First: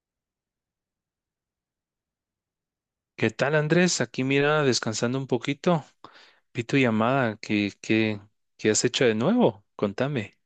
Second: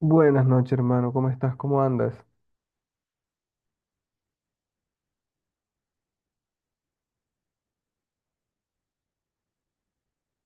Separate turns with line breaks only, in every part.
Buenas noches, hermano. ¿Cómo estás? ¿Cómo andas?
¿Qué tal, Andrés? Aquí mira, descansando un poquito. Vi tu llamada. ¿Qué has hecho de nuevo? Contame.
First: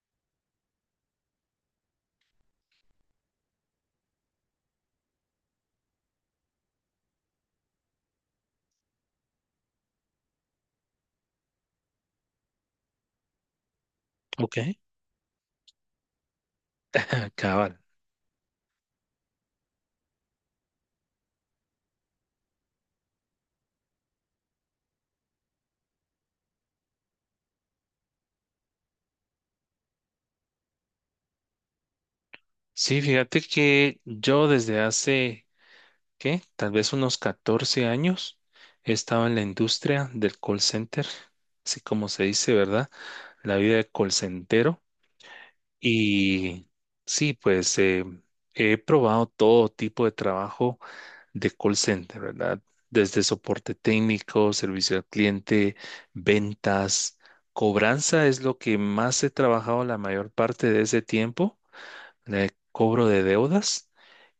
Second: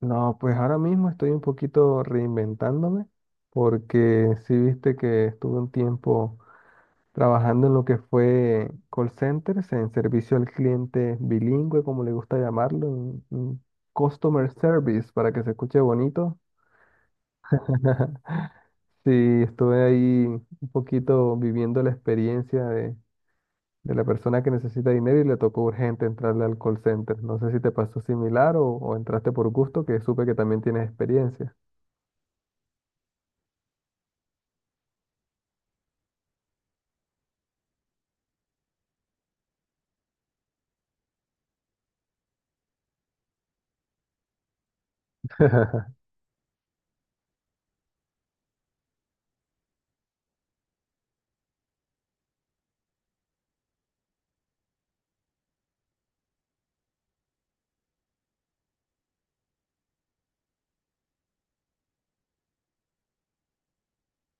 No, pues ahora mismo estoy un poquito reinventándome porque sí viste que estuve un tiempo trabajando en lo que fue call centers, en servicio al cliente bilingüe, como le gusta llamarlo, en customer
Ok.
service, para que se escuche bonito.
Ah, cabal.
Sí, estuve ahí un poquito viviendo la experiencia de la persona que necesita dinero y le tocó urgente entrarle al call center. No sé si te pasó similar o entraste por gusto, que supe que también tienes experiencia.
Sí, fíjate que yo desde hace, ¿qué? Tal vez unos 14 años he estado en la industria del call center, así como se dice, ¿verdad? La vida de call center. Y sí, pues he probado todo tipo de trabajo de call center, ¿verdad? Desde soporte técnico, servicio al cliente, ventas, cobranza es lo que más he trabajado la mayor parte de ese tiempo, el cobro de deudas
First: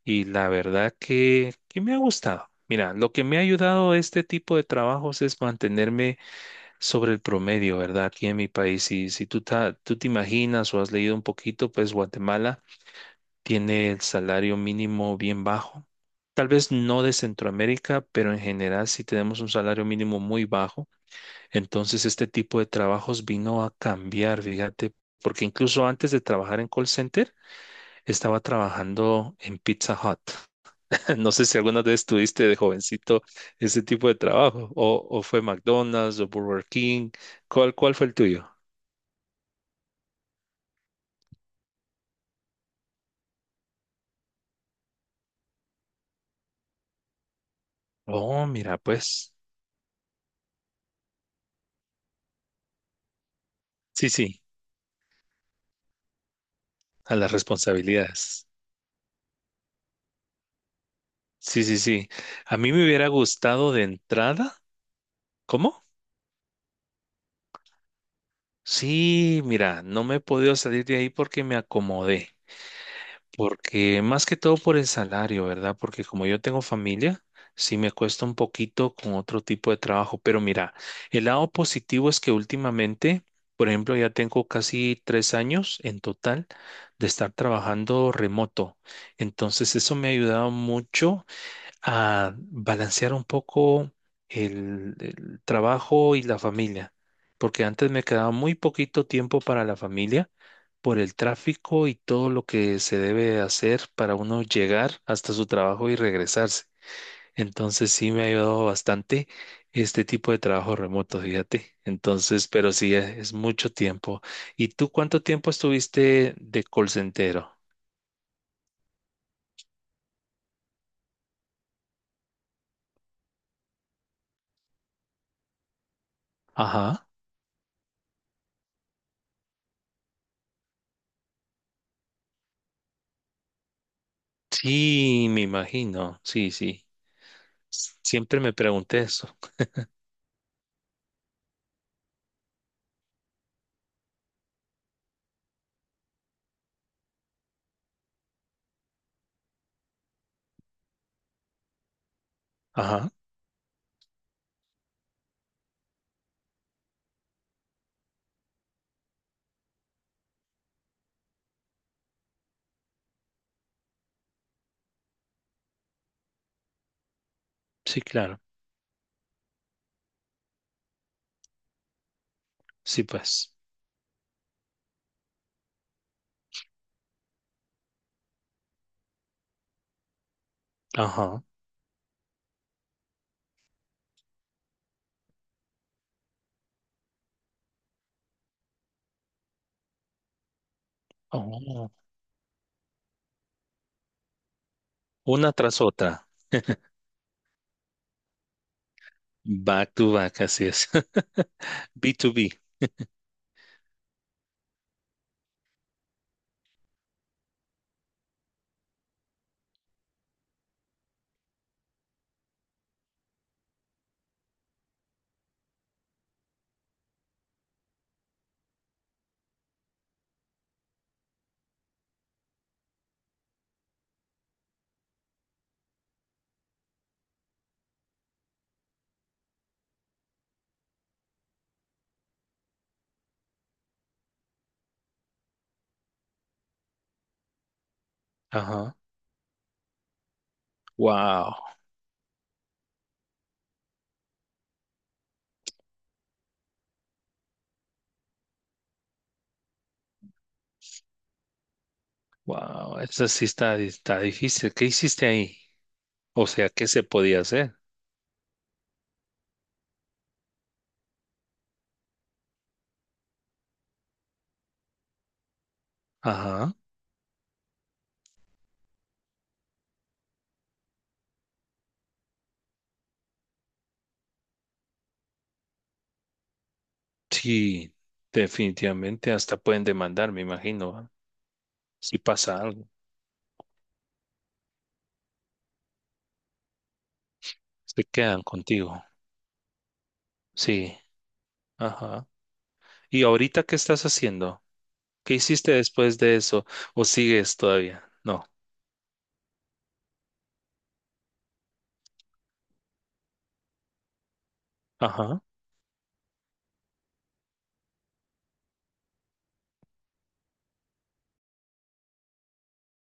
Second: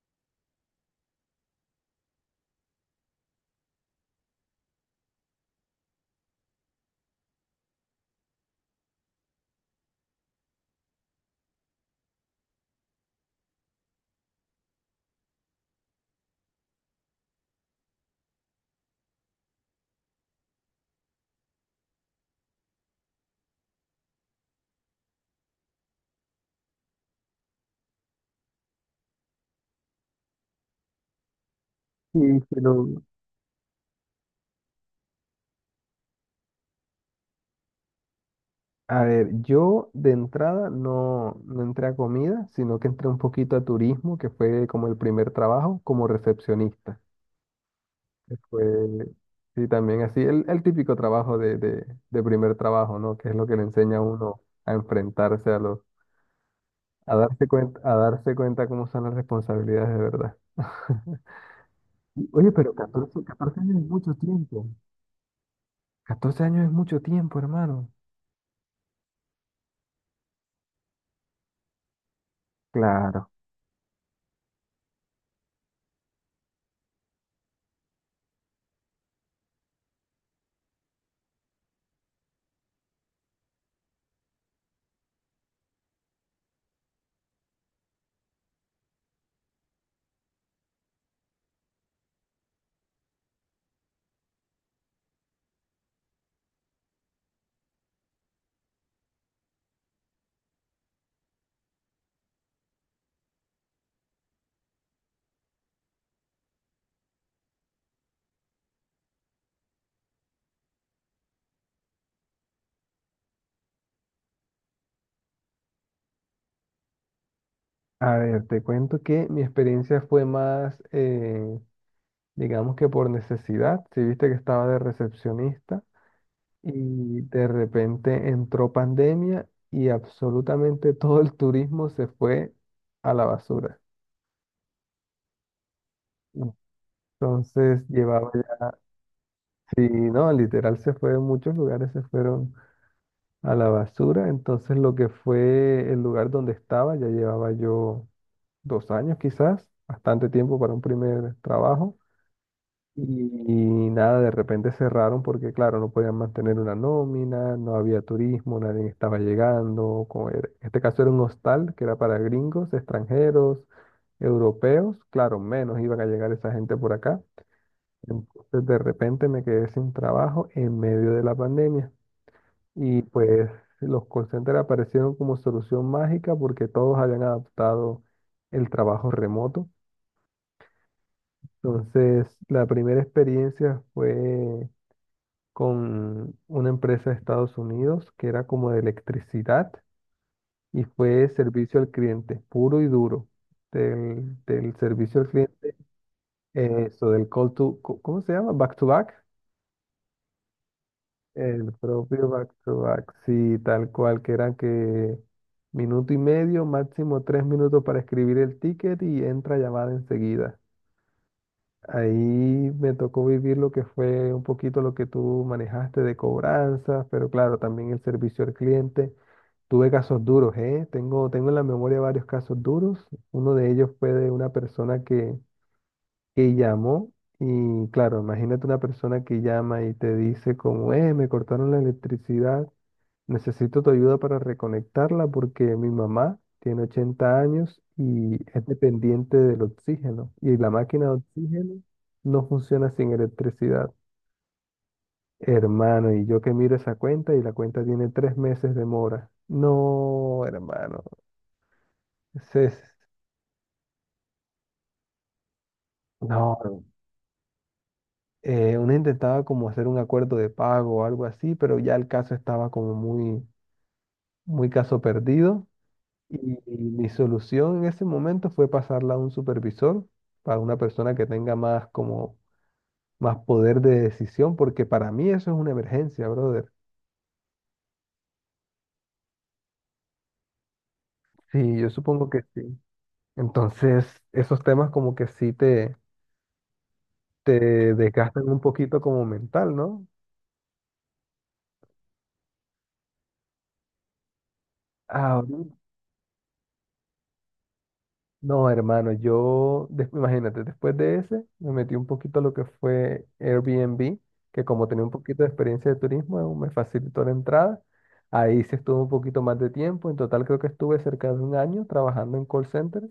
y la verdad que me ha gustado. Mira, lo que me ha ayudado este tipo de trabajos es mantenerme sobre el promedio, ¿verdad? Aquí en mi país, y si tú te imaginas o has leído un poquito, pues Guatemala tiene el salario mínimo bien bajo. Tal vez no de Centroamérica, pero en general sí tenemos un salario mínimo muy bajo. Entonces este tipo de trabajos vino a cambiar, fíjate, porque incluso antes de trabajar en call center, estaba trabajando en Pizza Hut. No sé si alguna vez
Sí,
tuviste de
pero
jovencito ese tipo de trabajo, o fue McDonald's o Burger King. ¿Cuál fue el tuyo?
a ver, yo de entrada no entré a comida, sino que entré un poquito a turismo, que fue como el primer trabajo como recepcionista. que
Oh,
Fue,
mira, pues,
sí, también así, el típico trabajo de primer trabajo, ¿no? Que es lo que le enseña a
sí,
uno
sí,
a enfrentarse a los,
a las
a darse
responsabilidades.
cuenta cómo son las responsabilidades de verdad.
Sí, sí, sí.
Oye,
A
pero
mí me hubiera
14
gustado
años
de
es mucho
entrada.
tiempo.
¿Cómo?
14 años es mucho tiempo, hermano.
Sí, mira, no me he podido salir de ahí porque me acomodé.
Claro.
Porque más que todo por el salario, ¿verdad? Porque como yo tengo familia, sí me cuesta un poquito con otro tipo de trabajo. Pero mira, el lado positivo es que últimamente, por ejemplo, ya tengo casi 3 años en total de estar trabajando remoto. Entonces, eso me ha ayudado mucho a balancear un poco el trabajo y la familia, porque antes me quedaba muy poquito tiempo para la familia por el tráfico y todo lo que se debe hacer para uno llegar hasta su trabajo y regresarse. Entonces sí me ha ayudado bastante este tipo de trabajo remoto, fíjate. Entonces, pero sí es mucho tiempo. ¿Y tú cuánto tiempo estuviste de call center?
A ver, te cuento que mi experiencia fue más, digamos que por necesidad. Si viste que estaba de recepcionista
Ajá.
y de repente entró pandemia y absolutamente todo el turismo se fue a la basura.
Sí, me imagino. Sí, sí.
Entonces llevaba
Siempre me
ya,
pregunté eso.
sí, no, literal se fue, muchos lugares se fueron a la basura. Entonces lo que fue el lugar donde estaba, ya llevaba yo 2 años quizás, bastante tiempo para un primer trabajo. Y
Ajá,
nada, de repente cerraron porque claro, no podían mantener una nómina, no había turismo, nadie estaba llegando. En este caso era un hostal que era para gringos, extranjeros, europeos. Claro, menos iban a llegar esa gente por acá.
sí, claro.
Entonces de repente me quedé sin trabajo en medio de la pandemia. Y
Sí,
pues
pues.
los call centers aparecieron como solución mágica porque todos habían adaptado el trabajo remoto.
Ajá.
Entonces, la primera experiencia fue con una empresa de Estados Unidos que era como de electricidad y fue servicio al
Oh,
cliente, puro y duro, del servicio al
una
cliente,
tras otra.
eso, del call to, co- ¿cómo se llama? Back to back.
Back to back, así es.
El
b
propio
to
back
b
to back, sí, tal cual, que eran que 1 minuto y medio, máximo 3 minutos para escribir el ticket y entra llamada enseguida. Ahí me tocó vivir lo que fue un poquito lo que tú manejaste de cobranzas, pero claro, también el servicio al cliente. Tuve casos duros, ¿eh? Tengo en la memoria varios casos duros. Uno de ellos fue de una persona que llamó y claro, imagínate una persona que llama y te dice como, me cortaron la electricidad. Necesito tu ayuda para reconectarla porque mi mamá tiene 80 años y es
Ajá.
dependiente del oxígeno. Y la máquina de
Wow,
oxígeno no funciona sin electricidad. Hermano, y yo que miro esa cuenta y la cuenta tiene 3 meses de mora. No, hermano. Ese es-
wow. Eso sí está, está difícil. ¿Qué hiciste ahí? O sea,
no.
¿qué se podía hacer?
Uno intentaba como hacer un acuerdo de pago o algo así, pero ya el caso estaba como muy, muy caso perdido. Y
Ajá.
mi solución en ese momento fue pasarla a un supervisor, para una persona que tenga más como más poder de decisión, porque para mí eso es una emergencia, brother.
Sí, definitivamente. Hasta pueden demandar, me imagino. ¿Va?
Sí, yo
Si
supongo que
pasa
sí.
algo,
Entonces, esos temas como que sí te
se quedan
desgastan un
contigo.
poquito como mental, ¿no?
Sí. Ajá. ¿Y ahorita qué estás haciendo? ¿Qué hiciste
Ahorita.
después de eso? ¿O sigues todavía? No.
No, hermano, imagínate, después de ese, me metí un poquito a lo que fue Airbnb, que como tenía un
Ajá.
poquito de experiencia de turismo, me facilitó la entrada. Ahí sí estuve un poquito más de tiempo. En total creo que estuve cerca de 1 año trabajando en call center.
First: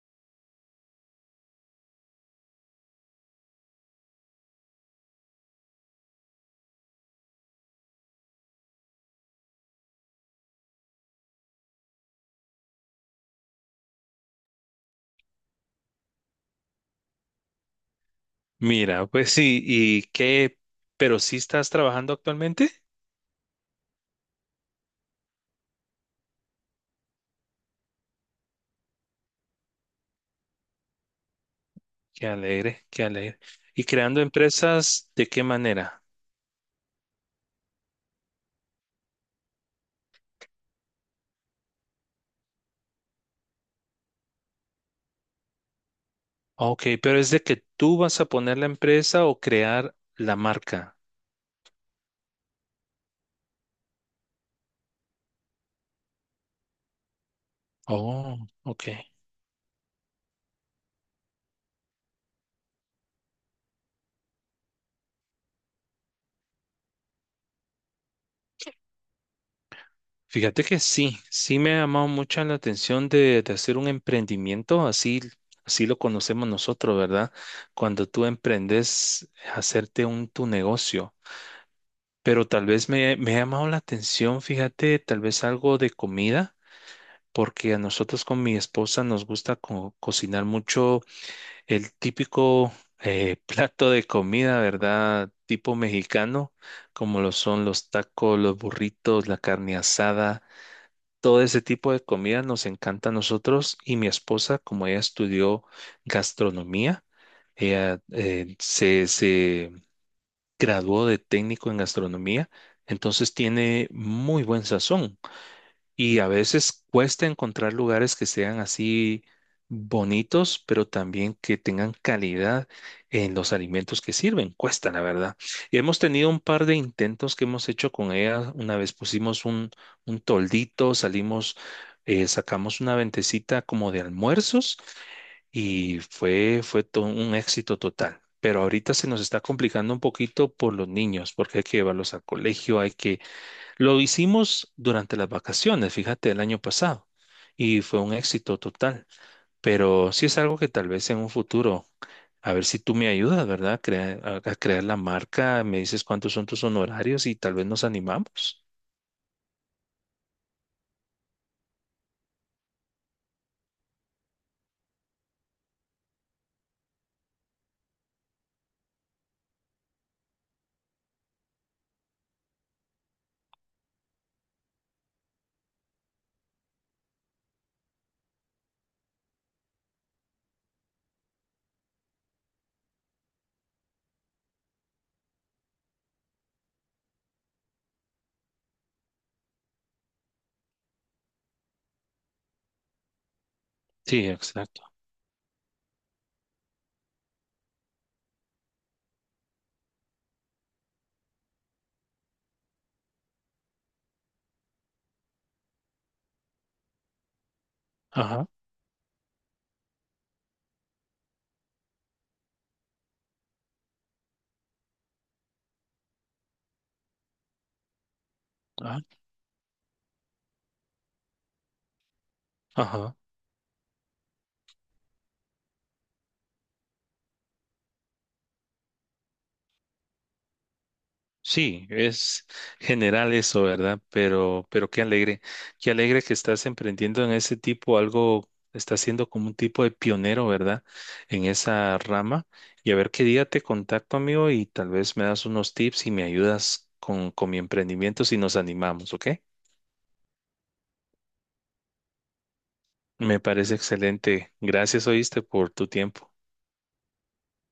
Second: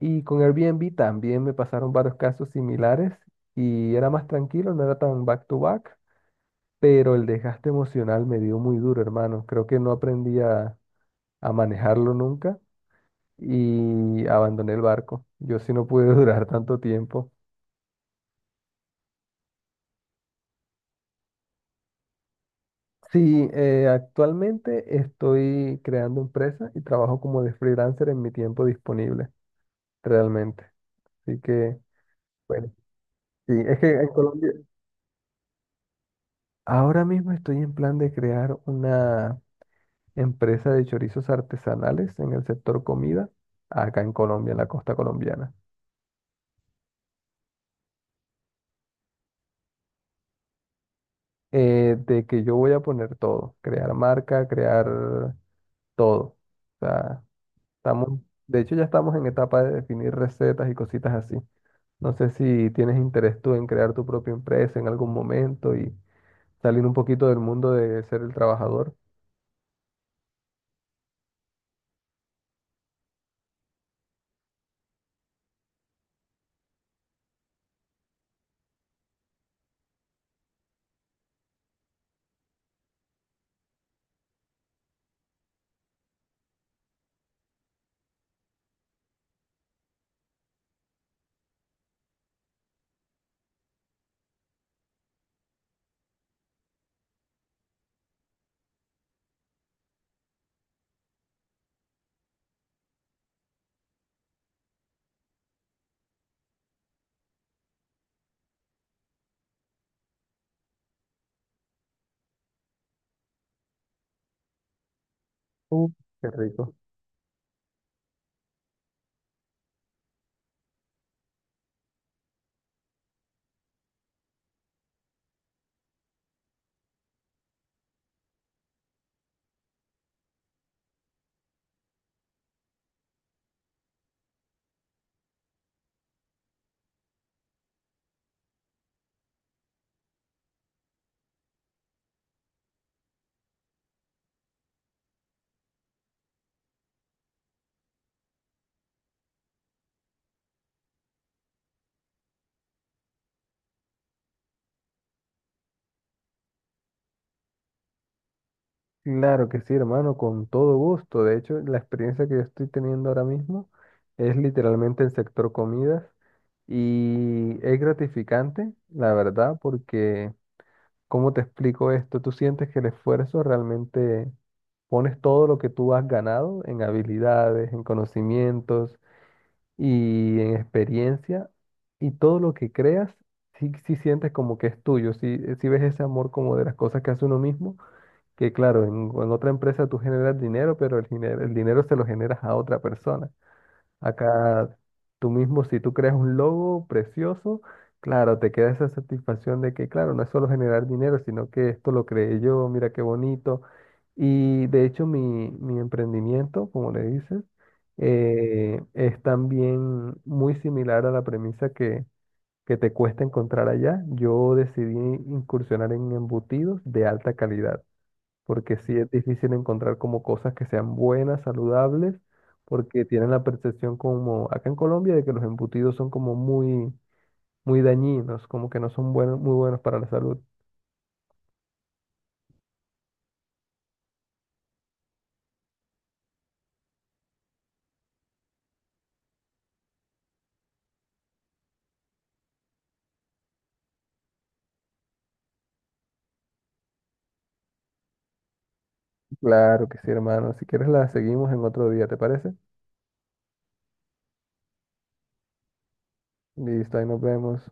Y con Airbnb también me pasaron varios casos similares y era más tranquilo, no era tan back to back, pero el desgaste emocional me dio muy duro, hermano. Creo que no aprendí a manejarlo nunca y abandoné el barco. Yo sí no pude durar tanto tiempo.
Mira, pues sí, ¿y qué? ¿Pero sí estás trabajando actualmente?
Sí, actualmente estoy creando empresa y trabajo como de freelancer en mi tiempo disponible, realmente. Así que,
Qué
bueno,
alegre, qué alegre.
sí, es
¿Y
que en
creando
Colombia
empresas de qué manera?
ahora mismo estoy en plan de crear una empresa de chorizos artesanales en el sector comida, acá en Colombia, en la costa colombiana.
Ok, pero es de que tú vas a poner la empresa o crear la marca.
De que yo voy a poner todo, crear marca, crear todo. O sea, Estamos,
Oh,
de hecho, ya
ok.
estamos en etapa de definir recetas y cositas así. No sé si tienes interés tú en crear tu propia empresa en algún momento y salir un poquito del mundo de ser el trabajador.
Fíjate que sí, sí me ha llamado mucho la atención de hacer un emprendimiento, así, así lo conocemos nosotros, ¿verdad? Cuando tú emprendes, hacerte un tu negocio. Pero tal vez me ha llamado la atención, fíjate, tal vez algo de comida, porque a nosotros con mi esposa nos gusta cocinar mucho el típico plato de comida, ¿verdad? Tipo mexicano, como lo son los tacos, los burritos, la carne asada, todo ese tipo de comida nos encanta a nosotros y mi esposa, como ella estudió gastronomía, ella graduó de técnico en gastronomía, entonces tiene muy buen sazón
Uh,
y a
qué rico.
veces cuesta encontrar lugares que sean así bonitos, pero también que tengan calidad en los alimentos que sirven. Cuesta, la verdad. Y hemos tenido un par de intentos que hemos hecho con ella. Una vez pusimos un toldito, salimos, sacamos una ventecita como de almuerzos y fue todo un éxito total. Pero ahorita se nos está complicando un poquito por los niños, porque hay que llevarlos al colegio, hay que... Lo hicimos durante las vacaciones, fíjate, el año pasado, y fue un éxito total. Pero sí es algo que tal vez en un futuro, a ver si tú me ayudas, ¿verdad? A crear la marca, me dices cuántos son tus honorarios y tal vez nos animamos.
Claro que sí, hermano, con todo gusto. De hecho, la experiencia que yo estoy teniendo ahora mismo es literalmente el sector comidas y es gratificante, la verdad, porque ¿cómo te explico esto? Tú sientes que el esfuerzo realmente pones todo lo que tú has ganado en habilidades, en conocimientos y en experiencia y todo lo que creas, sí, sí sientes como que es tuyo, sí, sí ves ese amor como de las cosas que hace uno mismo, que claro, en otra empresa tú generas dinero, pero el dinero se lo generas a otra persona.
Sí,
Acá
exacto.
tú mismo, si tú creas un logo precioso, claro, te queda esa satisfacción de que, claro, no es solo generar dinero, sino que esto lo creé yo, mira qué bonito. Y de hecho mi emprendimiento, como le dices,
Ajá,
es también muy similar a la premisa que te cuesta encontrar allá. Yo decidí incursionar en embutidos de alta calidad porque sí
ajá,
es difícil encontrar como cosas que sean buenas, saludables, porque
ajá.
tienen la percepción como acá en Colombia de que los embutidos son como muy, muy dañinos, como que no son buenos, muy buenos para la salud.
Sí, es general eso, ¿verdad? Pero qué alegre que estás emprendiendo en ese tipo algo, estás siendo como un tipo de pionero, ¿verdad? En esa rama. Y a ver qué día te contacto, amigo, y tal vez me das unos tips y me ayudas con mi emprendimiento si nos animamos, ¿ok?
Claro que sí, hermano. Si quieres la seguimos en otro día, ¿te parece?
Me parece excelente. Gracias, oíste, por tu tiempo.
Listo, ahí nos vemos.